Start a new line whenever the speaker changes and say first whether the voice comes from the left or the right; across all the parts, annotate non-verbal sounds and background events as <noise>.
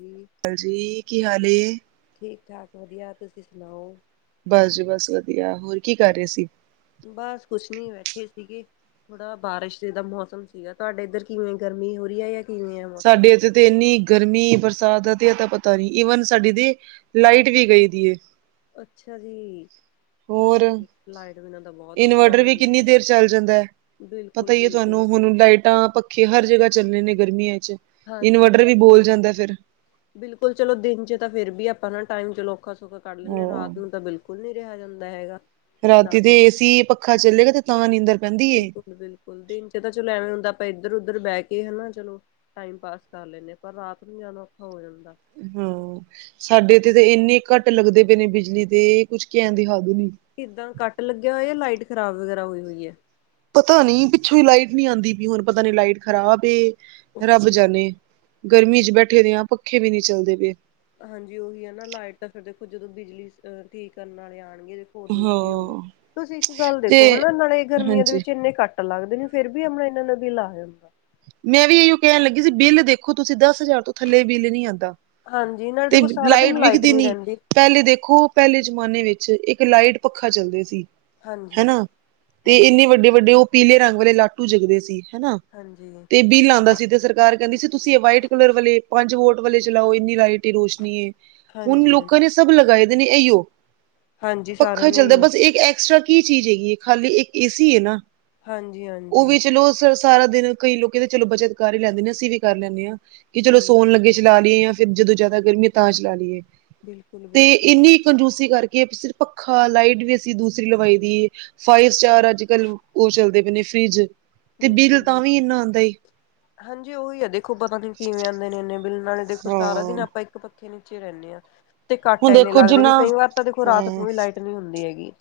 left: ਜੀ।
right: ਹਾਂਜੀ, ਕੀ ਹਾਲ ਏ?
left: ਠੀਕ -ਠਾਕ ਵਧੀਆ, ਤੁਸੀਂ ਸੁਣਾਓ,?
right: ਬਸ ਜੀ ਬਸ ਵਧੀਆ, ਹੋਰ ਕੀ ਕਰ ਰਹੇ ਸੀ?
left: ਬਸ, ਕੁਛ ਨੀ ਬੈਠੇ ਸੀਗੇ। ਥੋੜਾ, ਬਾਰਿਸ਼ ਦਾ ਮੌਸਮ ਸੀਗਾ ਤੁਹਾਡੇ ਇੱਧਰ ਕਿਵੇਂ ਗਰਮੀ ਹੋ ਰਹੀ ਹੈ ਕਿਵੇਂ ਹੈ ਮੌਸਮ
right: ਸਾਡੇ ਇੱਥੇ ਤੇ ਇੰਨੀ ਗਰਮੀ, ਬਰਸਾਤ ਤੇ ਇਹ ਤਾਂ ਪਤਾ ਨੀ ਈਵਨ ਸਾਡੀ ਤੇ ਲਾਈਟ ਵੀ ਗਈ ਦੀ।
left: ਅੱਛਾ ਜੀ, ਲ
right: ਹੋਰ
left: ਲਟ ਬ <unintelligible>
right: ਇਨਵਰਟਰ ਵੀ ਕਿੰਨੀ ਦੇਰ ਚੱਲ ਜਾਂਦਾ ਹੈ? ਪਤਾ
left: ਬਿਲਕੁਲ
right: ਹੀ ਹੈ
left: ਬਿਲਕੁਲ
right: ਤੁਹਾਨੂੰ, ਹੁਣ ਲਾਈਟਾਂ ਖੇ ਹਰ ਜਗ੍ਹਾ ਚੱਲਣੇ ਨੇ ਗਰਮੀਆਂ ਵਿੱਚ,
left: ਹਾਂਜੀ
right: ਇਨਵਰਟਰ ਵੀ
left: ਹਾਂਜੀ
right: ਬੋਲ ਜਾਂਦਾ ਫਿਰ।
left: ਬਿਲਕੁਲ ਚਲੋ, ਦਿਨ ਚ ਤਾਂ ਫੇਿਰ ਵੀ ਆਪਾਂ ਟਾਈਮ ਚਲੋ ਔਖਾ ਸੌਖਾ ਕੱਢ ਲੈਂਦੇ ਹ
right: ਹਾਂ
left: ਰਾਤ ਨੂੰ ਤਾਂ ਬਿਲਕੁਲ ਖੁਲ ਨੀ ਰਿਹਾ ਜਾਂਦਾ ਹੈਗਾ।
right: ਰਾਤੀ ਤੇ ਏਸੀ, ਪੱਖਾ ਚੱਲੇਗਾ ਤੇ ਤਾਂ ਨੀਂਦਰ ਪੈਂਦੀ ਏ।
left: ਬਿਲਕੁਲ ਬਿਲਕੁਲ ਦਿਨ ਚ ਤਾਂ ਚਲੋ ਐਵੇਂ ਹੁੰਦਾ, ਆਪਾਂ ਇੱਧਰ ਉੱਧਰ ਬਹਿ ਕੇ ਹਨਾ ਚਲੋ। ਟਾਈਮ ਪਾਸ ਕਰ ਲੈਂਦੇ, ਪਰ ਰਾਤ ਨੂੰ ਜਦਾ ਔਖਾ ਹੋ ਜਾਂਦਾ।
right: ਹਾਂ ਸਾਡੇ ਤੇ ਤਾਂ ਇੰਨੇ ਘੱਟ ਲੱਗਦੇ ਪਏ ਨੇ ਬਿਜਲੀ ਤੇ ਇਹ ਕੁਝ ਕਹਿਣ ਦੀ ਹੱਦ ਨੀ।
left: ਕਿੱਦਾਂ ਕੱਟ ਲੱਗਿਆ ਹੋਇਆ, ਲਾਈਟ ਖ਼ਰਾਬ ਵਗੈਰਾ ਹੋਈ ਹੋਈ ਐ?
right: ਪਤਾ ਨੀ ਪਿੱਛੋਂ ਈ ਲਾਈਟ ਨੀ ਆਂਦੀ ਪਈ ਹੁਨ ਪਤਾ ਨੀ ਲਾਈਟ ਖਰਾਬ ਏ, ਰੱਬ
left: ਓਕੇ।
right: ਜਾਨੇ। ਗਰਮੀ 'ਚ ਬੈਠੇ ਦੇ ਆਂ, ਪੱਖੇ ਵੀ ਨੀ ਚੱਲਦੇ ਪਏ।
left: ਹਾਂਜੀ ਓਈ ਹੈ ਨਾ, ਲਾਈਟ ਤਾਂ ਫਿਰ ਦੇਖੋ ਜਦੋਂ ਬਿਜਲੀ ਅ ਠੀਕ ਕਰਨ ਆਲੇ ਆਣਗੇ ਓਦੋਂ ਈ ਸਈ ਹੋਊਗੀ,
right: ਹਾਂ
left: ਤੁਸੀਂ ਇੱਕ ਗੱਲ
right: ਤੇ
left: ਦੇਖੋ ਹਨਾ, ਨਾਲੇ ਗਰਮੀਆਂ ਦੇ
right: ਹਾਂਜੀ
left: ਵਿੱਚ ਏਨੇ ਕੱਟ ਕੱਟ ਲੱਗਦੇ ਨੇ ਫਿਰ ਵੀ ਅਪਨਾ ਇਨਾਂ-ਇਨਾਂ ਬਿਲ ਆ ਜਾਂਦਾ ਐ।
right: ਮੈਂ ਵੀ ਐਈਓ ਕਹਿਣ ਲੱਗੀ ਸੀ, ਬਿੱਲ ਦੇਖੋ ਤੁਸੀਂ ਦਸ ਹਜ਼ਾਰ ਤੋਂ ਥੱਲੇ ਬਿੱਲ ਨੀ ਆਂਦਾ।
left: ਹਾਂਜੀ, ਨਾਲੇ ਦੇਖੋ ਸਾਰਾ ਦਿਨ ਲਾਈਟ ਨੀ ਰਹਿੰਦੀ।
right: ਪਹਿਲੇ ਦੇਖੋ, ਪਹਿਲੇ ਜ਼ਮਾਨੇ ਵਿੱਚ ਇੱਕ ਲਾਈਟ, ਪੱਖਾ ਚੱਲਦੇ ਸੀ।
left: ਹਾਂਜੀ
right: ਹਨਾ, ਤੇ
left: ਹਾਂਜੀ। ਹਾਂਜੀ
right: ਇੰਨੇ ਵੱਡੇ-ਵੱਡੇ, ਓ ਪੀਲੇ ਰੰਗ ਵਾਲੇ ਲਾਟੂ ਜਗਦੇ ਸੀ, ਹਨਾ?
left: ਹਾਂਜੀ।
right: ਤੇ ਬਿੱਲ ਆਂਦਾ ਸੀ ਤੇ ਸਰਕਾਰ ਕਹਿੰਦੀ ਸੀ ਤੁਸੀਂ ਐ ਵਾਈਟ ਕਲਰ ਵਾਲੇ ਪੰਜ ਵੋਟ ਵਾਲੇ ਚਲਾਓ ਇੰਨੀ ਲਾਈਟ, ਰੋਸ਼ਨੀ ਏ ਹੁਨ
left: ਹਾਂਜੀ
right: ਲੋਕਾਂ ਨੇ ਸਭ ਲਗਾਏ ਦੇ ਨੇ ਏਈਓ।
left: ਹਾਂਜੀ ਸਾਰਿਆਂ
right: ਪੱਖਾ
left: ਦੇ ਹੀ
right: ਚੱਲਦਾ,
left: ਨੇ
right: ਬਸ ਏਕ ਐਕਸਟਰਾ ਕੀ ਚੀਜ਼ ਹੈਗੀ ਏ? ਖਾਲੀ ਇੱਕ ਏਸੀ ਏ ਨਾ,
left: ਹਾਂਜੀ
right: ਓ
left: ਹਾਂਜੀ।
right: ਵੀ ਚਲੋ ਸਾਰਾ ਦਿਨ ਕਈ ਲੋਕ ਤੇ ਚਲੋ ਬਚਤ ਕਰ ਹੀ ਲੈਂਦੇ ਨੇ, ਅਸੀਂ ਵੀ ਕਰ ਲੈਂਨੇ ਆਂ ਕਿ ਚਲੋ
left: ਹਾਂਜੀ
right: ਸੋਨ ਲੱਗੇ ਚਲਾ ਲਈਏ ਯਾ ਫਿਰ ਜਦੋਂ ਜ਼ਿਆਦਾ ਗਰਮੀ, ਤਾਂ ਚਲਾ ਲਈਏ
left: ਬਿਲਕੁਲ
right: ਤੇ
left: ਬਿਲਕੁਲ
right: ਇੰਨੀ ਕੰਜੂਸੀ ਕਰਕੇ ਸਿਰਫ਼ ਪੱਖਾ, ਲਾਈਟ ਵੀ ਅਸੀਂ ਦੂਸਰੀ ਲਵਾਈ ਦੀ ਏ, ਫਾਈਵ ਸਟਾਰ ਅੱਜ ਕੱਲ ਓ ਚੱਲਦੇ ਪਏ ਨੇ ਫਰਿਜ ਤੇ ਬਿੱਲ
left: ਬਿਲਕੁਲ
right: ਤਾਂ ਵੀ
left: ਬਿਲਕੁਲ।
right: ਇੰਨਾ ਹੀ
left: ਹਾਂਜੀ ਓਈ ਐ ਦੇਖੋ, ਪਤਾ ਨੀ ਕਿਵੇਂ ਆਂਦੇ ਨੇ ਇੰਨੇ ਬਿੱਲ ਨਾਲੇ ਦੇਖੋ
right: ਹਾਂ
left: ਸਾਰਾ ਦਿਨ ਆਪਾਂ ਪੱਖੇ ਨੀਚੇ ਰਹਿੰਨੇ ਆਂ ਤੇ ਕੱਟ
right: ਹੁਣ
left: ਇੰਨੇ
right: ਦੇਖੋ
left: ਲੱਗਦੇ
right: ਜਿੰਨਾ
left: ਨੇ, ਕਈ ਵਾਰ ਤਾਂ ਦੇਖੋ ਰਾਤ
right: ਹਾਂ
left: ਨੂੰ ਵੀ ਲਾਈਟ ਨੀ ਹੁੰਦੀ ਹੈਗੀ।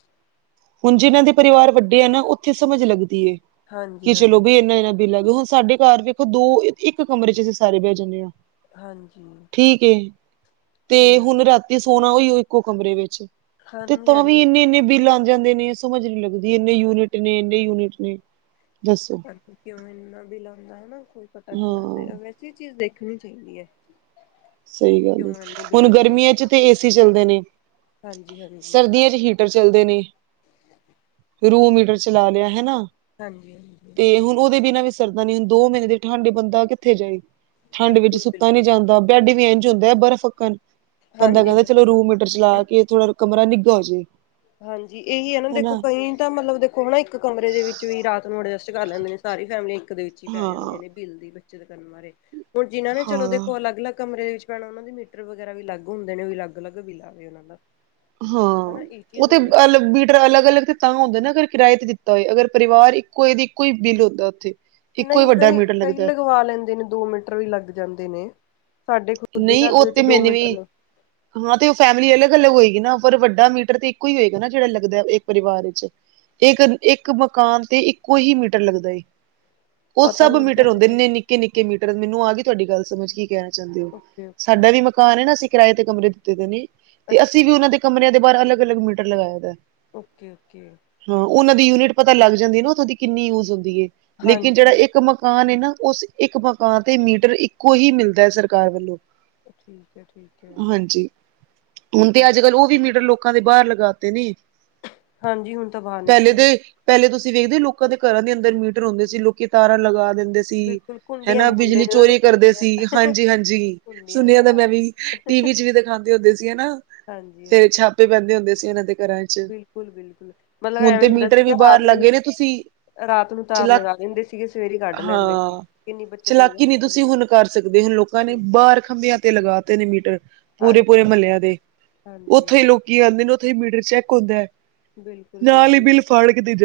right: ਹੁਨ ਜਿਨਾਂ ਦੇ ਪਰਿਵਾਰ ਵੱਡੇ ਐ ਨਾ ਓਥੇ ਸਮਝ ਲੱਗਦੀ ਐ
left: ਹਾਂਜੀ
right: ਕਿ ਚਲੋ
left: ਹਾਂਜੀ
right: ਵੀ ਏਨਾਂ-ਏਨਾਂ ਬਿੱਲ ਆਗੇ, ਹੁਨ ਸਾਡੇ ਘਰ ਵੇਖੋ ਦੋ ਇੱਕ ਕਮਰੇ 'ਚ ਅਸੀਂ ਸਾਰੇ ਬਹਿ ਜਾਂਨੇ ਆਂ।
left: ਹਾਂਜੀ।
right: ਠੀਕ ਏ
left: ਸਹੀ
right: ਤੇ
left: ਗੱਲ
right: ਹੁਨ ਰਾਤੀ ਸੋਨਾ ਓਇਓ ਇੱਕੋ ਕਮਰੇ ਵਿੱਚ। ਤੇ
left: ਹਾਂਜੀ
right: ਤਾਂ ਵੀ
left: ਹਾਂਜੀ।
right: ਇਨੇ-ਇਨੇ ਬਿੱਲ ਆ ਜਾਂਦੇ ਨੇ, ਸਮਝ ਨੀ ਲੱਗਦੀ ਇਨੇ ਯੂਨਿਟ ਨੇ, ਇਨੇ ਯੂਨਿਟ ਨੇ। ਦੱਸੋ
left: ਪਤਾ ਨੀ ਕਿਉਂ ਇੰਨਾ ਬਿੱਲ ਆਂਦਾ ਹਨਾ, ਕੋਈ ਪਤਾ ਨੀ ਨਾ ਲੱਗ ਰਯਾ
right: ਹਾਂ
left: ਵੈਸੇ ਏ ਚੀਜ਼ ਦੇਖਨੀ ਚਾਈਦੀ ਏ।
right: ਸਹੀ ਗੱਲ ਏ, ਹੁਨ ਗਰਮੀਆਂ 'ਚ ਤੇ ਏਸੀ ਚੱਲਦੇ ਨੇ,
left: ਹਾਂਜੀ ਹਾਂਜੀ
right: ਸਰਦੀਆਂ ਚ ਹੀਟ ਟਰ ਚੱਲਦੇ ਨੇ, ਰੂਮ ਮੀਟਰ ਚਲਾ ਲਿਆ ਹਨਾ।
left: ਹਾਂਜੀ ਹਾਂਜੀ
right: ਤੇ ਹੁਨ ਓਦੇ ਬਿਨਾ ਵੀ ਸਰਦਾ ਨੀ, ਹੁਨ ਦੋ ਮਹੀਨੇ ਦੇ ਠੰਡ ਏ ਬੰਦਾ ਕਿੱਥੇ ਜਾਏ। ਠੰਡ ਵਿੱਚ
left: ਬਿਲਕੁਲ
right: ਸੁੱਤਾ ਨੀ
left: ਬਿਲਕੁਲ
right: ਜਾਂਦਾ, ਬੈਡ ਵੀ ਇੰਝ ਹੁੰਦਾ ਐ ਬਰਫ਼ ਵਕਣ। ਬੰਦਾ
left: ਹਾਂਜੀ।
right: ਕਹਿੰਦਾ ਚਲੋ ਰੂਮ ਮੀਟਰ ਚਲਾ ਕੇ ਥੋੜਾ ਕਮਰਾ ਨਿੱਘਾ ਹੋ ਜੇ।
left: ਹਾਂਜੀ ਏਈ ਹੈ ਨਾ ਦੇਖੋ,
right: ਹਨਾ
left: ਕਈ ਤਾਂ ਮਤਲਬ ਦੇਖੋ ਖੋ ਨਾ ਇੱਕ ਕਮਰੇ ਦੇ ਵਿੱਚ ਵੀ ਰਾਤ ਨੂੰ ਅਡਜਸਟ ਕਰ ਲੈਂਦੇ ਨੇ, ਸਾਰੀ ਫੈਮਿਲੀ ਇੱਕ ਦੇ ਵਿੱਚ ਹੀ ਪੈ ਜਾਂਦੇ
right: ਹਾਂ।
left: ਨੇ। ਬਿੱਲ ਦੀ ਬਚਤ ਕਰਨ ਮਾਰੇ ਹੁਨ ਜਿਨ੍ਹਾਂ ਨੇ ਚਲੋ
right: ਹਾਂ
left: ਦੇਖੋ ਅਲੱਗ-ਅਲੱਗ ਕਮਰੇ ਦੇ ਵਿੱਚ ਪੈਣਾ ਓਨਾਂ ਨੇ ਮੀਟਰ ਵਗੈਰਾ ਵੀ ਅਲੱਗ ਹੁੰਦੇ ਨੇ, ਓ ਵੀ ਅਲੱਗ-ਅਲੱਗ ਬਿੱਲ ਆਵੇ ਓਨਾਂ ਦਾ ਹਨਾ।
right: ਓ
left: ਚੀਜ਼
right: ਤੇ ਬਾ
left: ਹੁੰਦੀ
right: ਮਤਲਬ ਮੀਟਰ ਅਲੱਗ-ਅਲੱਗ ਤੇ ਤਾਂ ਹੁੰਦਾ ਨਾ ਅਗਰ ਕਿਰਾਏ ਤੇ ਦਿੱਤਾ ਹੋਏ, ਅਗਰ ਪਰਿਵਾਰ ਇੱਕੋ ਏ ਤੇ ਇੱਕੋ ਹੀ ਬਿੱਲ ਹੁੰਦਾ ਓਥੇ।
left: ਨਹੀਂ ਕਈ, ਕਈ ਲਗਵਾ ਲੈਂਦੇ ਨੇ ਦੋ ਮੀਟਰ ਵੀ ਲੱਗ ਜਾਂਦੇ ਨੇ। ਸਾਡੇ ਖੁਦ ਦੇ
right: ਨਹੀਂ
left: ਘਰ ਦੇ
right: ਉਹ
left: ਵਿੱਚ
right: ਤੇ
left: ਦੋ
right: ਮੈਨੂੰ
left: ਮੀਟਰ
right: ਵੀ
left: ਨੇ।
right: ਹਾਂ ਤੇ ਓ ਫੈਮਿਲੀ ਅਲੱਗ-ਅਲੱਗ ਹੋਏਗੀ ਨਾ ਪਰ ਵੱਡਾ ਮੀਟਰ ਤੇ ਇੱਕੋ ਹੀ ਹੋਏਗਾ ਨਾ, ਜੇੜਾ ਲੱਗਦਾ ਏਕ ਪਰਿਵਾਰ ਵਿੱਚ। ਇੱਕ, ਇੱਕ ਮਕਾਨ ਤੇ ਇੱਕੋ ਹੀ ਮੀਟਰ ਲੱਗਦਾ ਏ। ਓ
left: ਪਤਾ
right: ਸਭ
left: ਨੀ ਜੀ
right: ਮੀਟਰ
left: ਸਾਡੇ
right: ਹੁੰਦੇ
left: ਤਾਂ
right: ਨੇ ਨਿੱਕੇ-ਨਿੱਕੇ ਮੀਟਰ, ਮੈਨੂੰ ਆ ਗੀ ਤੁਹਾਡੀ ਗੱਲ ਸਮਝ ਕੀ ਕਹਨਾਂ ਚਾਂਦੇ ਓ।
left: ਓਕੇ ਓਕੇ
right: ਸਾਡਾ ਵੀ ਮਕਾਨ ਏ ਨਾ, ਅਸੀਂ ਕਿਰਾਏ ਤੇ ਕਮਰੇ ਦਿੱਤੇ ਦੇ ਨੇ ਤੇ
left: ਅੱਛਾ
right: ਅਸੀਂ ਵੀ
left: ਜੀ
right: ਓਨਾਂ ਦੇ ਕਮਰਿਆਂ ਦੇ ਬਾਰ ਅਲੱਗ-ਅਲੱਗ ਮੀਟਰ ਲਗਾਇਆ ਦਾ ਐ।
left: ਓਕੇ-ਓਕੇ।
right: ਹਾਂ ਉਹਨਾਂ ਦੀ ਯੂਨਿਟ ਪਤਾ ਲੱਗ ਜਾਂਦੀ ਨਾ ਓਥੋਂ ਦੀ ਕਿੰਨੀ ਯੂਜ ਹੁੰਦੀ ਏ। ਲੇਕਿਨ
left: ਹਾਂਜੀ
right: ਜੇੜਾ
left: ਹਾਂਜੀ
right: ਇੱਕ ਮਕਾਨ ਏ ਨਾ ਉਸ ਇੱਕ ਮਕਾਨ ਤੇ ਮੀਟਰ ਇੱਕੋ ਹੀ ਮਿਲਦਾ ਐ ਸਰਕਾਰ ਵੱਲੋਂ।
left: ਠੀਕ ਐ ਠੀਕ ਹੈ
right: ਹਾਂਜੀ ਹੁਣ ਤੇ ਅੱਜ ਕੱਲ ਉਹ ਵੀ ਮੀਟਰਰ ਲੋਕਾਂ ਦੇ ਬਾਹਰ ਲਗਾਤੇ ਨੀ।
left: ਹਾਂਜੀ ਹੁਣ ਤਾਂ ਬਾਹਰ ਨਿਕਲੋ।
right: ਪਹਿਲੇ ਤੁਸੀਂ ਵੇਖਦੇ ਹੋ, ਲੋਕਾਂ ਦੇ ਘਰਾਂ ਦੇ ਅੰਦਰ ਮੀਟਰ ਹਉੁੰਦੇ ਸੀ, ਲੋਕੀ ਤਾਰਾਂ ਲਗਾ ਦਿੰਦੇ ਸੀ। ਸੀ,
left: ਬਿਲਕੁਲ ਘੁੰਡੀਆਂ
right: ਹੈਨਾ
left: ਬੋਲਦੇ
right: ਬਿਜਲੀ
left: ਨੇ ਉਹਨਾਂ ਨੂੰ
right: ਚੋਰੀ ਕਰਦੇ
left: ਘੁੰਡੀਆਂ
right: ਸੀ, ਹਾਂਜੀ ਹਾਂਜੀ
left: ਘੁੰਡੀਆਂ
right: ਸੁਣਿਆ
left: ਨਾ
right: ਦਾ ਮੈਂ
left: ਰਾਤ ਨੂੰ
right: ਵੀ, ਟੀ ਵੀ ਚ ਵੀ ਦਿਖਾਉਂਦੇ ਹੁੰਦੇ ਸੀ, ਹੈਨਾ
left: ਹਾਂਜੀ
right: ਫੇਰ
left: ਹਾਂਜੀ
right: ਛੱਪ। ਪੈਂਦੇ ਹੁੰਦੇ ਸੀ ਇਹਨਾਂ ਦੇ ਘਰਾਂ ਚ,
left: ਬਿਲਕੁਲ ਬਿਲਕੁਲ ਮਤਲਬ
right: ਹੁਣ
left: ਐਵੇਂ
right: ਤੇ
left: ਹੁੰਦਾ
right: ਮੀਟਰ ਵੀ
left: ਸੀਗਾ
right: ਬਾਹਰ
left: ਰਾਤ ਨੂੰ
right: ਲੱਗੇ ਨੇ ਤੁਸੀਂ।
left: ਰਾਤ ਨੂੰ ਤਾਰ
right: ਚਲਾਕ
left: ਲਗਾ ਦਿੰਦੇ ਸੀਗੇ ਸਵੇਰੇ ਕੱਢ ਲੈਂਦੇ ਸੀ
right: ਹਾਂ
left: ਕਿੰਨੀ ਬੱਚਤ ਹੋ
right: ਚਲਾਕੀ
left: ਜਾਂਦੀ
right: ਨਹੀਂ, ਤੁਸੀਂ
left: ਸੀਗੀ
right: ਹੁਣ ਕਰ ਸਕਦੇ, ਹੁਣ ਲੋਕ। ਲੋਕਾਂ ਨੇ
left: ਬਿਲਕੁਲ
right: ਬਾਹਰ ਖੰਭਿਆਂ ਤੇ ਲਗਾਤੇ ਨੇ ਮੀਟਰ, ਪੂਰੇ
left: ਹਾਂਜੀ
right: ਪੂਰੇ
left: ਹਾਂਜੀ
right: ਮਹੱਲਿਆਂ ਦੇ
left: ਹਾਂਜੀ
right: ਉੱਥੋਂ ਹੀ ਲੋਕ। ਕੀ ਆਉਂਦੇ ਨੇ ਉੱਥੇ ਹੀ ਮੀਟਰ ਚੈੱਕ ਹੁੰਦਾ ਹੈ,
left: ਬਿਲਕੁਲ
right: ਨਾਲ ਹੀ
left: ਬਿਲਕੁਲ
right: ਬਿੱਲ ਫੜ ਕੇ ਦੇਜ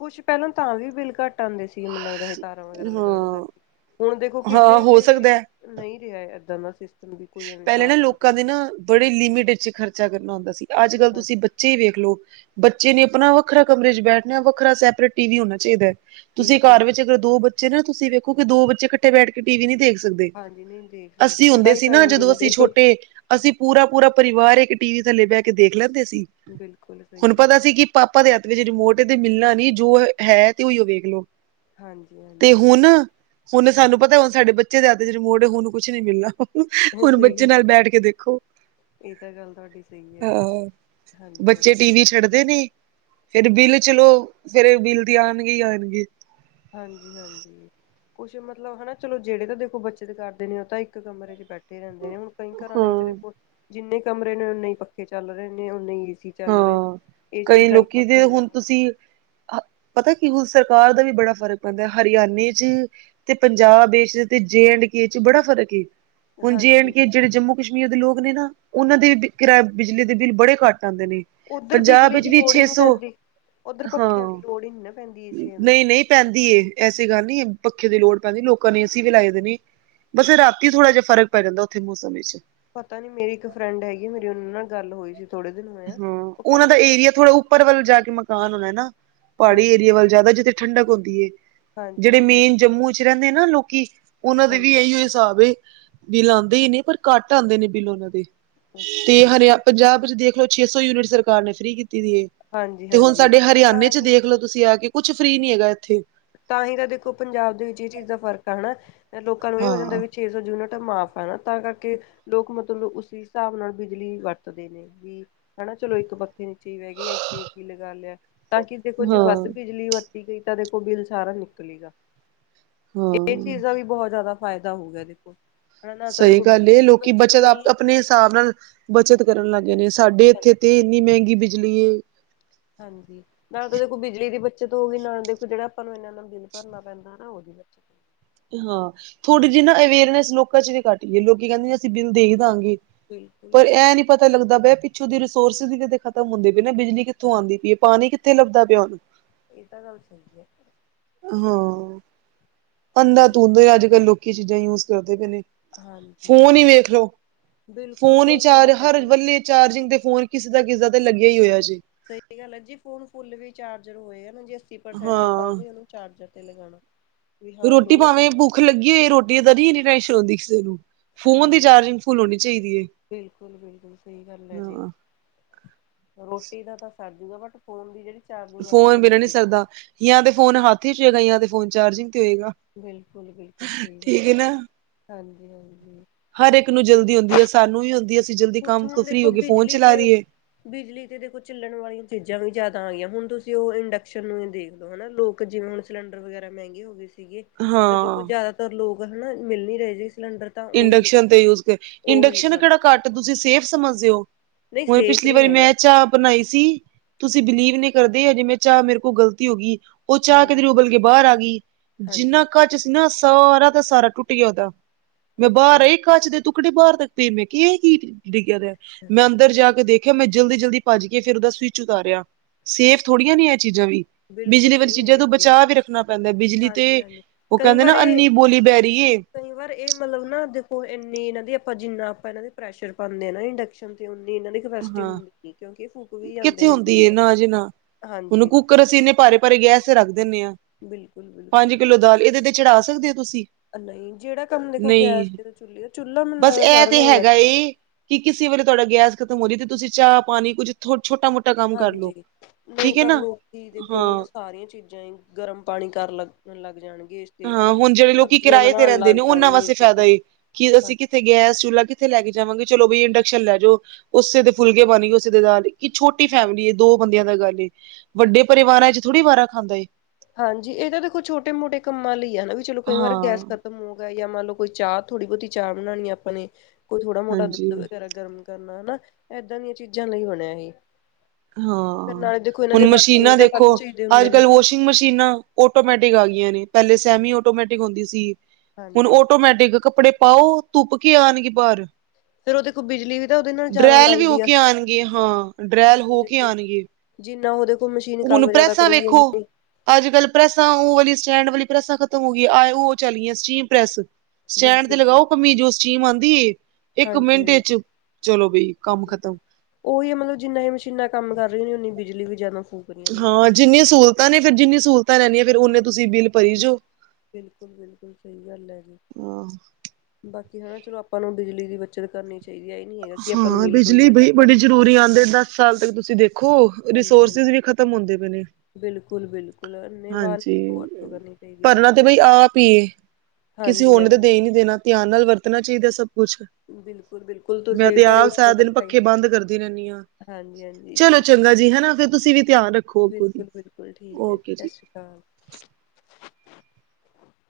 left: ਕੁਛ ਪਹਿਲਾਂ ਤਾਂ ਵੀ ਬਿੱਲ ਘੱਟ ਆਉਂਦੇ ਸੀਗੇ, ਮੈਨੂੰ ਲੱਗਦਾ ਸੀ ਤਾਰਾਂ ਵਗੈਰਾ ਲਗਾਉਣ
right: ਹਾਂ
left: ਕਰਕੇ। ਹੁਣ ਦੇਖੋ
right: ਹਾਂ
left: ਕਿਸੇ
right: ਹੋ
left: ਦੇ
right: ਸਕਦਾ
left: ਨਹੀਂ ਰਿਹਾ, ਏਦਾਂ ਦਾ ਸਿਸਟਮ ਵੀ ਕੋਈ ਐਵੇਂ
right: ਪਹਿਲੇ ਨਾ
left: ਤਾਰ
right: ਲੋਕਾਂ
left: ਵਗੈਰਾ।
right: ਦੇ ਨਾ ਬੜੇ ਲਿਮਿਟਡ 'ਚ ਖਰਚਾ ਕਰਨਾ ਹੁੰਦਾ ਸੀ, ਅੱਜ ਕੱਲ੍ਹ ਤੁਸੀਂ
left: ਹਾਂਜੀ
right: ਬੱਚੇ। ਬੱਚੇ ਹੀ ਵੇਖ ਲੋ, ਬੱਚੇ ਨੇ ਆਪਣਾ ਵੱਖਰਾ ਕਮਰੇ 'ਚ ਬੈਠਣਾ, ਵੱਖਰਾ ਸੈਪਰੇਟ ਟੀ ਵੀ ਹੋਣਾ ਚਾਹੀਦਾ ਹੈ। ਤੁਸੀਂ
left: ਬਿਲਕੁਲ
right: ਘਰ ਵਿੱਚ ਅਗਰ ਦੋ ਬੱਚੇ ਨਾ, ਤੁਸੀਂ ਵੇਖੋ ਕਿ ਦੋ ਬੱਚੇ ਇੱਕਠੇ ਬੈਠ ਕੇ ਟੀ ਵੀ ਨਹੀ ਦੇਖ ਸਕਦੇ,
left: ਹਾਂਜੀ ਨਹੀਂ ਦੇਖ
right: ਅਸੀ
left: ਸਕਦੇ
right: ਹੁੰਦੇ ਸੀ
left: ਲੜਾਈ
right: ਅਸੀਂ
left: ਪੈ
right: ਨਾ
left: ਜਾਂਦੀ
right: ਜਦੋਂ
left: ਜੇ
right: ਅਸੀਂ
left: ਤੇ
right: ਛੋਟੇ, ਅਸੀਂ ਪੂਰਾ ਪੂਰਾ ਪਰਿਵਾਰ ਇੱਕ ਟੀ ਵੀ ਥੱਲੇ ਬਹਿ ਕੇ ਦੇਖ ਲੈਂਦੇ ਸੀ।
left: ਬਿਲਕੁਲ
right: ਹੁਣ
left: ਸਹੀ ਹੈ
right: ਪਤਾ ਸੀ ਕੀ। ਪਾਪਾ ਦੇ ਹੱਥ ਵਿੱਚ ਰਿਮੋਟ ਤੇ ਮਿਲਣਾ ਨੀ, ਜੋ ਹੈ ਤੇ ਉਹੀਓ ਵੇਖਲੋ।
left: ਹਾਂਜੀ
right: ਤੇ
left: ਹਾਂਜੀ ਇਹ ਤਾਂ
right: ਹੁਣ, ਹੁਣ ਸਾਨੂੰ ਪਤਾ ਹੁਣ ਸਾਡੇ ਬੱਚੇ ਦੇ ਹੱਥ 'ਚ ਰਿਮੋਟ ਹੈ, ਹੁਣ ਕੁਛ ਨੀ ਮਿਲਣਾ।
left: ਗੱਲ
right: ਹੁਣ
left: ਸਹੀ
right: ਬੱਚੇ
left: ਹੈ
right: ਨਾਲ ਬੈਠ ਕੇ ਦੇਖੋ।
left: ਇਹ ਤਾਂ ਗੱਲ ਤੁਹਾਡੀ ਸਹੀ ਹੈ ਜੀ,
right: ਹਾਂ
left: ਹਾਂਜੀ।
right: ਬੱਚੇ
left: ਹਾਂਜੀ
right: ਟੀ ਵੀ ਛੱਡਦੇ ਨਈ ਫਿਰ ਬਿੱਲ ਚਲੋ, ਫੇਰ ਬਿੱਲ ਤੇ ਆਉਣਗੇ ਹੀ ਆਣਗੇ।
left: ਹਾਂਜੀ ਹਾਂਜੀ ਕੁਛ ਮਤਲਬ ਹੈਨਾ ਚਲੋ, ਜਿਹੜੇ ਤਾਂ ਦੇਖੋ ਬੱਚਤ ਕਰਦੇ ਨੇ ਉਹ ਤਾਂ ਇੱਕ ਕਮਰੇ ਚ ਬੈਠੇ ਰਹਿੰਦੇ ਨੇ ਹੁਣ। ਕਈ ਘਰਾਂ ਦੇ ਵਿੱਚ
right: ਹਾਂ।
left: ਦੇਖੋ, ਜਿੰਨੇ ਕਮਰੇ ਨੇ ਉਨੇ ਹੀ ਪੱਖੇ ਚੱਲ ਰਹੇ ਨੇ, ਓਨੇ ਹੀ ਏ ਸੀ।
right: ਹਾਂ ਕਈ ਲੋਕੀ ਦੇ ਹੁਣ
left: ਨਾ
right: ਤੁਸੀਂ। ਪਤਾ ਕੀ, ਹੁਣ ਸਰਕਾਰ ਦਾ ਵੀ ਬੜਾ ਫ਼ਰਕ ਪੈਂਦਾ ਹੈ, ਹਰਿਆਣੇ ਚ। ਤੇ ਪੰਜਾਬ ਇਸ, ਤੇ ਜੇ ਐਂਡ ਕੇ ਚ ਬੜਾ ਫਰਕ ਏ ਹੁਣ ਜੇ ਐਂਡ
left: ਹਾਂਜੀ
right: ਕੇ ਜਿਹੜੇ ਜੰਮੂ ਕਸ਼ਮੀਰ ਦੇ ਲੋਕ ਨੇ ਨਾ, ਉਹਨਾਂ ਦੇ ਕਿਰਾਏ ਬਿਜਲੀ ਦੇ ਬਿੱਲ ਬੜੇ ਘੱਟ। ਜਾਂਦੇ ਨੇ।
left: ਉੱਧਰ
right: ਪੰਜਾਬ
left: ਬਿਜਲੀ
right: ਵਿੱਚ
left: ਦੀ
right: ਵੀ
left: ਲੋੜ ਹੀ
right: ਛੇ
left: ਨਹੀਂ
right: ਸੌ
left: ਪੈਂਦੀ ਉੱਧਰ
right: ਹਾਂ
left: ਪੱਖਿਆਂ ਦੀ ਲੋੜ ਹੀ ਨੀ ਨਾ ਪੈਂਦੀ ਏਸੀਆਂ ਦੀ
right: ਨਹੀਂ ਨਹੀਂ। ਪੈਂਦੀ ਐ, ਐਸੀੇ ਗੱਲ ਨੀ ਪੱਖੇ ਦੀ ਲੋੜ ਪੈਂਦੀ, ਲੋਕਾਂ ਨੇ ਏ ਸੀਂ ਵੀ ਲਾਏ ਦੇਣੀ। ਬਸ ਰਾਤੀ ਥੋੜ੍ਹਾ ਜਿਹਾ ਫਰਕ ਪੈ ਜਾਂਦਾ, ਉੱਥੇ ਮੌਸਮ ਵਿੱਚ।
left: ਪਤਾ ਨੀ ਮੇਰੀ ਇੱਕ ਫਰੈਂਡ ਹੈਗੀ, ਮੇਰੀ ਉਹਨਾਂ ਨਾਲ ਗੱਲ ਹੋਈ ਸੀ। ਥੋੜੇ ਦਿਨ ਹੋਇਆ
right: ਹੂੰ,
left: ਉਹ
right: ਉਹਨਾਂ ਦਾ
left: ਕਹਿੰਦੇ
right: ਏਰੀਆ ਥੋੜਾ
left: ਸਾਨੂੰ
right: ਉੱਪਰ ਵੱਲ ਜਾ ਕੇ। ਹੈਨਾ ਪਹਾੜੀ
left: ਹਾਂਜੀ
right: ਏਰੀਏ ਵੱਲ ਜ਼ਿਆਦਾ, ਜਿੱਥੇ ਠੰਡਕ ਹੁੰਦੀ ਹੈ,
left: ਹਾਂਜੀ
right: ਜਿਹੜੇ
left: ਹਾਂਜੀ
right: ਮੇਨ ਜੰਮੂ 'ਚ। ਜਿੱਥੇ ਰਹਿੰਦੇ ਨਾ ਲੋਕੀ, ਉਹਨਾਂ ਦੇ ਵੀ
left: ਹਾਂਜੀ
right: ਇਹੀ ਹਿਸਾਬ ਹੈ। ਬਿੱਲ ਆਉਂਦੇ ਹੀ ਨੇ, ਪਰ ਘੱਟ ਆਉਂਦੇ ਨੇ ਬਿੱਲ ਉਹਨਾਂ ਦੇ, ਤੇ
left: ਓਕੇ
right: ਹਰਿਆਣਾ ਪੰਜਾਬ 'ਚ ਦੇਖੋ। ਫੇਰ ਉਹ ਛੇ ਸੌ ਯੂਨਿਟ ਸਰਕਾਰ ਨੇ ਫ੍ਰੀ ਕੀਤੀ ਦੀ ਏ,
left: ਹਾਂਜੀ
right: ਤੇ ਹੁਣ
left: ਹਾਂਜੀ
right: ਸਾਡੇ ਹਰਿਆਣੇ
left: ਤਾਂ
right: 'ਚ
left: ਹੀ
right: ਦੇਖ ਲੋ। ਤੁਸੀਂ ਆ ਗਏ, ਕੁੱਛ ਫ੍ਰਰੀ ਨਹੀਂ ਹੈਗਾ ਇੱਥੇ।
left: ਤਾਂ ਹੀ ਤਾਂ ਦੇਖੋ ਪੰਜਾਬ ਦੇ ਵਿੱਚ ਇਹ ਚੀਜ਼ ਦਾ ਫ਼ਰਕ ਆ, ਹੈਨਾ ਲੋਕਾਂ ਨੂੰ ਇਹ ਹੋ ਜਾਂਦਾ
right: ਹਾਂ।
left: ਵਿੱਚ। ਛੇ ਸੌ ਯੂਨਿਟ ਮਾਫ਼ ਹੈ ਨਾ, ਤਾਂ ਕਰਕੇ ਲੋਕੀ ਮਤਲਬ ਉਸ ਹਿਸਾਬ ਨਾਲ ਬਿਜਲੀ ਵਰਤਦੇ ਨੇ। ਵੀ ਹਨਾ ਚਲੋ ਇੱਕ ਬੰਤੀ। ਇੱਥੇ ਹੀ ਬਹਿ ਗਈ ਇੱਥੇ ਏ ਸੀ ਲਗਾ ਲਿਆ, ਤਾਂ ਕਿ ਦੇਖੋ ਜੇ ਵੱਧ
right: ਹਾਂ,
left: ਬਿਜਲੀ ਵਰਤੀ ਗਈ ਤਾਂ ਦੇਖੋ। ਉਹ ਬਿੱਲ ਸਾਰਾ ਨਿਕਲੇਗਾ, ਇਹ
right: ਹਾਂ
left: ਚੀਜ਼ ਦਾ ਵੀ ਬਹੁਤ ਜ਼ਿਆਦਾ ਫਾਇਦਾ ਹੋ ਗਿਆ ਦੇਖੋ। ਹਨਾ ਨਾ ਤਾਂ
right: ਸਹੀ
left: ਦੇਖੋ
right: ਗੱਲ ਹੈ,
left: ਬਿਜਲੀ ਦੀ
right: ਲੋਕੀ ਬੱਚਤ
left: ਹੋ ਰਹੀ
right: ਆਪ ਆਪਣੇ ਹਿਸਾਬ ਨਾਲ। ਬੱਚਤ ਕਰਨ ਲੱਗ ਗਏ ਨੇ, ਸਾਡੇ ਇੱਥੇ
left: ਹੈ
right: ਤੇ ਇੰਨੀ ਮਹਿੰਗੀ ਬਿਜਲੀ ਹੈ।
left: ਹਾਂਜੀ ਨਾਲੇ ਤਾਂ ਦੇਖੋ ਬਿਜਲੀ ਦੀ ਬੱਚਤ। ਚਲੋ ਇਹ ਨਾ ਦੇਖੋ, ਜਿਹੜਾ ਆਪਾਂ ਨੂੰ ਇਹਨਾਂ ਇਹਨਾਂ ਬਿੱਲ ਭਰਨਾ ਪੈਂਦਾ ਨਾ, ਉਹਦੇ ਵਿੱਚ।
right: ਹਾਂ, ਥੋੜੀ ਜੀਨਾ ਅਵੇਅਰਨੈਸ ਲੋਕਾਂ 'ਚ ਵੀ ਘੱਟੀ ਗਈਏ ਲੋਕੀ ਕਹਿੰਦੇ ਅਸੀਂ ਬਿੱਲ ਈ ਦਾਗੇ।
left: ਬਿਲਕੁਲ ਇਹ
right: ਪਰ
left: ਤਾਂ
right: ਐ ਨੀ ਪਤਾ ਲੱਗਦਾ ਪਿਆ ਪਿੱਛੋਂ ਦੀ ਰਿਸੋਰਸਿਸ ਕਿਤੇ ਖ਼ਤਮ ਹੁੰਦੇ ਪਏ ਨੇ ਬਿਜਲੀ ਕਿੱ ਥੋਂ ਆਦੀ ਪਈ ਏ ਪਾਣੀ ਕਿੱਥੇ ਲੱਭਦਾ ਪਿਆ ਹੁਣ।
left: ਏ ਤਾਂ ਗੱਲ ਸਈ ਏ।
right: ਹਾਂ, ਪੰਦਰਾਂ
left: ਹੈ
right: ਤੂੰਦ ਅੱਜ ਕੱਲ੍ਹ ਲੋਕੀ ਚੀਜ਼ਾਂ ਯੂਸ ਕਰਦੇ ਪਏ ਨੇ।
left: ਹਾਂਜੀ
right: ਫੋਨ ਹੀ ਵੇਖ ਲੋ,
left: ਬਿਲਕੁਲ
right: ਫੋਨ ਹੀ
left: ਦਾ
right: ਚਾਰ
left: ਤਾਂ ਖਹਿੜਾ
right: ਹਰ
left: ਹੀ ਨਹੀਂ
right: ਬੰਦੇ ਚ ਚਾਰਜਿੰਗ ਤੇ ਫੋਨ ਕਿਸੇ ਦਾ ਕਿਸੇ ਦਾ ਤੇ ਲੱਗਿਆ ਈ ਹੋਇਆ ਜੀ।
left: ਸਈ ਗੱਲ ਆ ਜੀ ਫੋਨ ਫੁੱਲ ਵੀ ਚਾਰਜਰ ਹੋਏਗਾ ਨਾ ਜੀ ਅੱਸੀ ਪਰਸੈਂਟ ਤਾ
right: ਹਾਂ
left: ਵੀ ਓਨੂੰ ਚਾਰਜਰ ਤੇ ਲਗਾਣਾ।
right: ਰੋਟੀ ਭਾਵੇਂ ਭੁੱਖ ਲੱਗੀ ਹੋਈ ਆ ਰੋਟੀ ਦੀ ਨਈ ਐਨੀ ਟੈਂਸ਼ਨ ਹੁੰਦੀ ਕਿਸੇ ਨੂੰ। ਫੋਨ ਦੀ
left: ਹਾਂਜੀ
right: ਚਾਰਜਿੰਗ ਫੁੱਲ ਹੋਣੀ ਚਾਈਦੀ ਐ,
left: ਬਿਲਕੁਲ ਬਿਲਕੁਲ ਸਹੀ ਗੱਲ ਹੈ ਜੀ
right: ਹਾਂ।
left: ਰੋਟੀ ਦਾ ਤਾਂ ਸਰਜੂਗਾ ਬਟ ਫੋਨ ਦੀ ਜੇੜੀ ਚਾਰਜਿੰਗ ਆ ਤਾਂ
right: ਫੋਨ
left: ਭੁੱਲ
right: ਮਿਲ ਨੀ
left: ਕ
right: ਸਕਦਾ ਜਾਂ ਫੋਨ ਹੱਥ ਚ ਹੋਏਗਾ ਜਾਂ ਤੇ ਫੋਨ ਚਾਰਜਿੰਗ ਤੇ ਹੋਏਗਾ।
left: ਬਿਲਕੁਲ-ਬਿਲਕੁਲ ਸਈ ਗੱਲ
right: ਠੀਕ ਹੈ ਨਾ
left: ਹਾਂਜੀ-ਹਾਂਜੀ।
right: ਹਰ ਇੱਕ ਨੂੰ ਜਲਦੀ ਹੁੰਦੀ ਏ ਸਾਨੂੰ ਵੀ ਹੁੰਦੀ ਐ ਅਸੀਂ ਜਲਦੀ
left: ਕੁਛ
right: ਕੰਮ ਤੋਂ
left: ਹੁਣ
right: ਫਰੀ ਹੋ
left: ਦੇਖੋ
right: ਗਏ ਫੋਨ
left: ਬਿਜਲੀ ਤੇ
right: ਚਲਾ ਲਈਏ।
left: ਬਿਜਲੀ ਤੇ ਦੇਖੋ ਚੱਲਣ ਵਾਲੀਆਂ ਚੀਜ਼ਾਂ ਵੀ ਜ਼ਿਆਦਾ ਆ ਗਈਆਂ ਹੁਣ ਤੁਸੀਂ ਉਹ ਇੰਡਕਸ਼ਨ ਨੂੰ ਹੀ ਦੇਖ ਲਓ ਹਨਾ ਲੋਕ ਜਿਵੇਂ ਹੁਣ ਸਿਲੰਡਰ ਵਗੈਰਾ ਮੈਂਗੇ ਹੋਏ ਸੀ ਸੀਗੇ ਤਾਂ ਦੇਖੋ
right: ਹਾਂ
left: ਜਿਆਦਾਤਰ ਲੋਕ ਹਨਾ ਮਿਲ ਨ ਰਹੇ ਸੀ ਸਿਲੰਡਰ। ਤਾਂ ਉਹੀ
right: ਇੰਡਕਸ਼ਨ ਤੇ ਯੂਸ ਕਰ
left: ਉਹੀ
right: ਇੰਡਕਸ਼ਨ
left: ਵਰਤ
right: ਕੇੜਾ ਘੱਟ ਤੁਸੀਂ ਸੇਫ ਸਮਝਦੇ ਓ?
left: ਨਹੀਂ
right: ਉੲ
left: ਸੇਫ
right: ਪਿਛਲੀ
left: ਨਹੀਂ
right: ਵਾਰੀ
left: ਹੈਗਾ
right: ਮੈਂ ਚਾ ਬਣਾਈ ਸੀ, ਤੁਸੀਂ ਬਿਲੀਵ ਨੀ ਕਰਦੇ ਹੈਗੇ ਚਾ ਮੇਰੇ ਕੋਲ ਗ਼ਲਤੀ ਹੋ ਗੀ- - ਓ ਚਾ
left: ਹਾਂਜੀ
right: ਕਿੱਧਰੇ ਉਬਲ ਕੇ ਬਾਰ ਆ ਗਈ
left: ਹਾਂਜੀ
right: ਜਿੰਨਾ ਕੱਚ ਸੀ ਨਾ ਸਾਰਾ ਦਾ ਸਾਰਾ ਟੁੱਟ ਗਿਆ ਓਦਾ। ਮੈਂ
left: ਅੱਛਾ
right: ਬਾਰ
left: ਜੀ
right: ਆਈ ਕੱਚ ਦੇ ਤੁਕੜੇ ਬਾਰ ਤੱਕ ਪਈ ਮੈਂ ਕੇਆ ਏ ਕੀ ਡਿੱਗਿਆ ਪਇਆ ਮੈਂ ਅੰਦਰ ਜਾ ਕੇ ਦੇਖ ਖਿਆਂ ਮੈਂ ਜਲਦੀ -ਜਲਦੀ ਭੱਜ ਕੇ ਫਿਰ ਓਦਾ ਸਵਿੱਚ ਉਤਾਰਿਆ। ਸੇਫ
left: ਅੱਛਾ ਜੀ
right: ਥੋੜੀਆਂ ਨੇ ਏ ਚੀਜ਼ਾਂ ਵੀ ਬਿਜਲੀ
left: ਬਿਲਕੁਲ
right: ਵਾਲੀ
left: ਨਹੀਂ
right: ਚੀਜ਼ਾਂ
left: ਹੈਗੇ
right: ਤੋਂ
left: ਸੇਫ
right: ਬਚਾਅ ਵੀ ਰੱਖਣਾ ਪੈਂਦਾ, ਬਿਜਲੀ
left: ਹਾਂਜੀ
right: ਤੇ
left: ਹਾਂਜੀ
right: ਓ
left: ਕਈ
right: ਕੈਂਦੇ
left: ਵਾਰ
right: ਨਾ ਅੰਨੀ,
left: ਇਹ
right: ਬੋਲੀ, ਬੈਰੀਏ।
left: ਕਈ ਵਾਰ ਏ ਮਲਬ ਨਾ ਦੇਖੋ ਇੰਨੀ ਇਹਨਾਂ ਦੀ ਆਪਾਂ ਜਿੰਨਾ ਆਪਾਂ ਇਹਨਾਂ ਦੇ ਪ੍ਰੈਸ਼ਰ ਪਾਦੇ ਨਾ ਇੰਡਕਸ਼ਨ ਹਾਜੀ ਓਨੀ ਏਨਾਂ ਦੀ ਕਪੈਸਟੀ
right: ਹਾਂ
left: ਹੁੰਦੀ ਨੀ ਕਿਉਂਕਿ ਏ ਫੂਕ ਵੀ ਜਾਂਦੇ
right: ਕਿੱਥੇ
left: ਨੇ
right: ਹੁੰਦੀ
left: ਕਈ
right: ਏ
left: ਵਾਰ,
right: ਨਾ ਅਜੇ ਨਾ ਹੁਣ
left: ਹਾਂਜੀ।
right: ਕੁੱਕਰ ਅਸੀਂ ਇੰਨੇ ਭਾਰੇ ਭਾਰੇ ਗੈਸ ਤੇ ਰੱਖ ਦਿੰਦੇ ਆ,
left: ਬਿਲਕੁਲ
right: ਪੰਜ
left: ਬਿਲਕੁਲ
right: ਕਿਲੋ ਦਾਲ ਏਦੇ ਤੇ ਚੜਾ ਸਕਦੇ ਆ ਤੁਸੀਂ?
left: ਨਈ ਜੇੜਾ ਕੰਮ ਦੇਖੋ
right: ਨਹੀਂ
left: ਗੈਸ ਤੇ ਚੁੱਲੇ ਚੁੱਲਾ ਮੈਨੂੰ ਲੱਗਦਾ ਸਾਰਿਆਂ ਨਾਲੋਂ ਬੈਸਟ ਆ।
right: ਕੀ ਕਿਸੇ ਵੇਲੇ ਤੁਆਡਾ ਗੈਸ ਖ਼ਤਮ ਹੋ ਜੇ ਤੇ ਤੁਸੀਂ ਚਾਅ ਪਾਣੀ ਕੁੱਝ ਛੋਟਾ ਮੋਟਾ ਕੰਮ ਕਰ
left: ਹਾਂਜੀ,
right: ਲਓ
left: ਨੀ
right: ਠੀਕ ਹੈ
left: ਪਰ
right: ਨਾ
left: ਲੋਕੀ ਦੇਖੋ ਹਨਾ
right: ਹਾਂ
left: ਸਾਰੀਆਂ ਚੀਜ਼ਾਂ ਈ ਗਰਮ ਪਾਣੀ ਕਰ ਲੱਗ, ਲੱਗ ਜਾਣਗੇ। ਤੇ
right: ਹਾਂ,
left: ਹਨਾ
right: ਹੁਣ ਜੇੜੇ ਲੋਕ
left: ਸਬਜ਼ੀਆਂ
right: ਕਿਰਾਏ ਤੇ
left: ਬਣਾਉਣ
right: ਰੈਂਦੇ
left: ਲੱਗ
right: ਨੇ ਓਨਾਂ
left: ਜਾਣਗੀਆਂ
right: ਵਾਸਤੇ
left: ਇਸੇ
right: ਫਾਇਦਾ
left: ਤੇ
right: ਏ। ਕੀ ਅਸੀਂ ਕਿੱਤੇ ਗੈਸ ਚੁਲਾ ਕਿੱਤੇ ਲੈ ਕੇ ਜਾਵਾਂਗੇ ਚਲੋ ਬੀ ਇੰਡਕਸ਼ਨ ਲੈ ਜਾਓ। ਓਸੇ ਦੇ ਫੁਲਕੇ ਬਣਗੇ ਓਸੇ ਦੇ ਦਾਲ ਇੱਕ ਛੋਟੀ ਫੈਮਿਲੀ ਐ ਦੋ ਬੰਦਿਆਂ ਦਾ ਗੱਲ ਏ। ਵੱਡੇ ਪਰੀਵਾਰਾਂ ਚ ਥੋੜੀ ਵਾਰ ਖਾਂਦਾ ਏ।
left: ਹਾਂਜੀ ਏਦਾ ਤਾਂ ਦੇਖੋ ਛੋਟੇ ਮੋਟੇ ਕੰਮਾਂ ਲਈ ਆ ਨਾ ਵੀ ਚਲੋ ਕਈ ਵਾਰ
right: ਹਾਂ
left: ਗੈਸ ਮੋ ਜਾਂ ਮੰਨ ਲਓ ਕੋਈ ਚਾਅ ਥੋੜੀ ਬੌਤੀ ਚਾਅ ਬਣਾਣੀ ਆ ਆਪਾਂ ਨੇ, ਕੋ ਥੋੜਾ ਮੋਟਾ
right: ਹਾਂਜੀ
left: ਦੁੱਧ ਵਗੈਰਾ ਗਰਮ ਕਰਨਾ ਅਨਾ ਏਦਾਂ ਦੀਆਂ ਚੀਜ਼ਾਂ ਨਈ ਬਣਿਆ ਏ।
right: ਹਾਂ ਹੁਣ
left: ਬਰਤਨ ਵੀ
right: ਮਸ਼ੀਨਾਂ
left: ਤਾਂ
right: ਦੇਖੋ
left: ਅਲੱਗ ਚਾਹੀਦੇ
right: ਅੱਜ
left: ਹੁੰਦੇ ਨੇ
right: ਕੱਲ ਵੋ ਛਨ ਮਸ਼ੀਨਾਂ ਆਟੋਮੈਟਿਕ ਆ ਗਈਆਂ ਨੇ ਪੈਲੇ ਸੈਮੀ ਆਟੋਮੈਟਿਕ ਹੁੰਦੀ ਸੀ, ਹੁਣ
left: ਹਾਂਜੀ
right: ਆਟੋਮੈਟਿਕ ਕੱਪੜੇ ਪਾਓ ਧੁੱਪ ਕੇ ਆਣਗੇ ਬਾਰ।
left: ਫੇਰ ਓਦੇ ਕੋ ਬਿਜਲੀ ਵੀ ਤਾਂ ਓਦੇ ਨਾਲ ਜਾਦਾ
right: ਡਰੈਲ ਵੀ
left: ਲੱਗਦੀ
right: ਹੋ
left: ਆ
right: ਕੇ ਆਣਗੇ ਹਾਂ
left: ਜਿ
right: ਡਰੈਲ ਹੋ ਕੇ
left: ਦੇਖੋ
right: ਆਣਗੇ
left: ਜਿੰਨਾ ਓ ਕੌ ਮਸ਼ੀਨ
right: ਹੁਣ
left: ਕੰਮ ਜਾਦੇ
right: ਪ੍ਰੈਸਾਂ
left: ਕਰੂਗੀ
right: ਵੇਖੋ
left: ਓਨੀ
right: ਅੱਜ ਕੱਲ ਪ੍ਰੈਸਾਂ ਓ ਵਾਲੀ ਸਟੈਂਡ ਵਾਲੀ ਪ੍ਰੈਸਾ ਖਤਮ ਹੋ ਗਈਆਂ ਆ ਓ ਚੱਲ ਗਈਆਂ ਸਟੀਮ ਪ੍ਰੈਸ। ਸਟੈਂਡ
left: ਬਿਲਕੁਲ
right: ਤੇ
left: ਬਿਲਕੁਲ,
right: ਲਗਾਓ ਕਮੀ ਜੋ ਸਟੀਮ ਆਦੀ ਏ ਇੱਕ
left: ਹਾਂਜੀ
right: ਮਿੰਟ
left: ਹਾਂਜੀ
right: ਚ ਚਲੋ ਬੀ ਕੰਮ ਖਤਮ।
left: ਓਈ ਮਤਲਬ ਜਿੰਨਾ ਏ ਮਸ਼ੀਨਾਂ ਕੰਮ ਕਰ ਰਈ ਆ ਹੁੰਦੀ ਬਿਜਲੀ ਵੀ ਜਾਂਦਾ ਫੂ
right: ਹਾਂ ਜਿੰਨੀਆਂ ਸੂਲਤਾਂ ਫੇਰ ਜਿੰਨੀਆਂ ਸਹੂਲਤਾਂ ਫੇਰ ਓਨੇ ਤੁਸੀਂ ਬਿਲ
left: ਬਿਲਕੁਲ- ਬਿਲਕੁਲ ਸਹੀ ਗੱਲ ਹੈ। ਬਾਕੀ ਹਨਾ ਚਲੋ ਆਪਾਂ ਨੂੰ ਬਿਜਲੀ ਦੀ ਬੱਚਤ ਕਰਨੀ ਚਾਹੀਦੀ ਹੈ ਇਹ ਨੀ ਹੈਗਾ ਕਿ ਆਪਾਂ ਨੂੰ
right: ਹਾਂ
left: ਮਿਲੀ ਕੋਈ
right: ਬਿਜਲੀ
left: ਹੈ ਤਾਂ
right: ਬਈ
left: ਆਪਾਂ
right: ਬੜੀ ਜ਼ਰੂਰੀ ਆਂਦੇ ਦਸ ਸਾਲ ਤੱਕ ਤੁਸੀਂ ਦੇਖੋ ਰਿਸੋਰਸਿਸ ਵੀ ਖਤਮ ਹੁੰਦੇ ਪਏ ਨੇ।
left: ਬਿਲਕੁਲ-ਬਿਲਕੁਲ ਅੰਨੇ ਵ
right: ਹਾਂਜੀ
left: ਵਰਤੋਂ ਕਰਨੀ ਚਾਹੀਦੀ ਹੈ ਨਾ
right: ਭਰਨਾ ਤੇ
left: ਤੁਸੀਂ
right: ਬਈ
left: ਵੀ
right: ਆਪ ਹੀ ਏ, ਕਿਸੇ
left: ਹਾਂਜੀ
right: ਹੋਰ ਤਾਂ
left: ਹਾਂਜੀ
right: ਦੇ ਹੀ ਨਹੀਂ ਦੇਣਾ ਧਿਆਨ ਨਾਲ ਵਰਤਣਾ ਚਾਹੀਦਾ ਸਭ ਕੁੱਛ
left: ਬਿਲਕੁਲ- ਬਿਲਕੁਲ ਤੁਸੀਂ ਘਰੇ ਇੱਕ
right: ਦਿਨ
left: ਪੱਖਾ ਹੀ
right: ਪੱਖੇ ਬੰਦ ਕਰਦੀ ਰਹਿੰਦੀ ਹਾਂ।
left: ਹਾਂਜੀ- ਹਾਂਜੀ ਇੱਕ
right: ਚਲੋ
left: ਵ
right: ਚੰਗਾ ਜੀ ਹਨਾ ਫੇਰ ਤੁਸੀਂ ਵੀ ਧਿਆਨ ਰੱਖੋ ਅੱਗੋਂ ਦੀ
left: ਬਿਲਕੁਲ -ਬਿਲਕੁਲ ਠੀਕ ਹੈ ਜੀ ਸਤਿ ਸ਼੍ਰੀ ਅਕਾਲ। ਹਾਂ
right: <inaudible>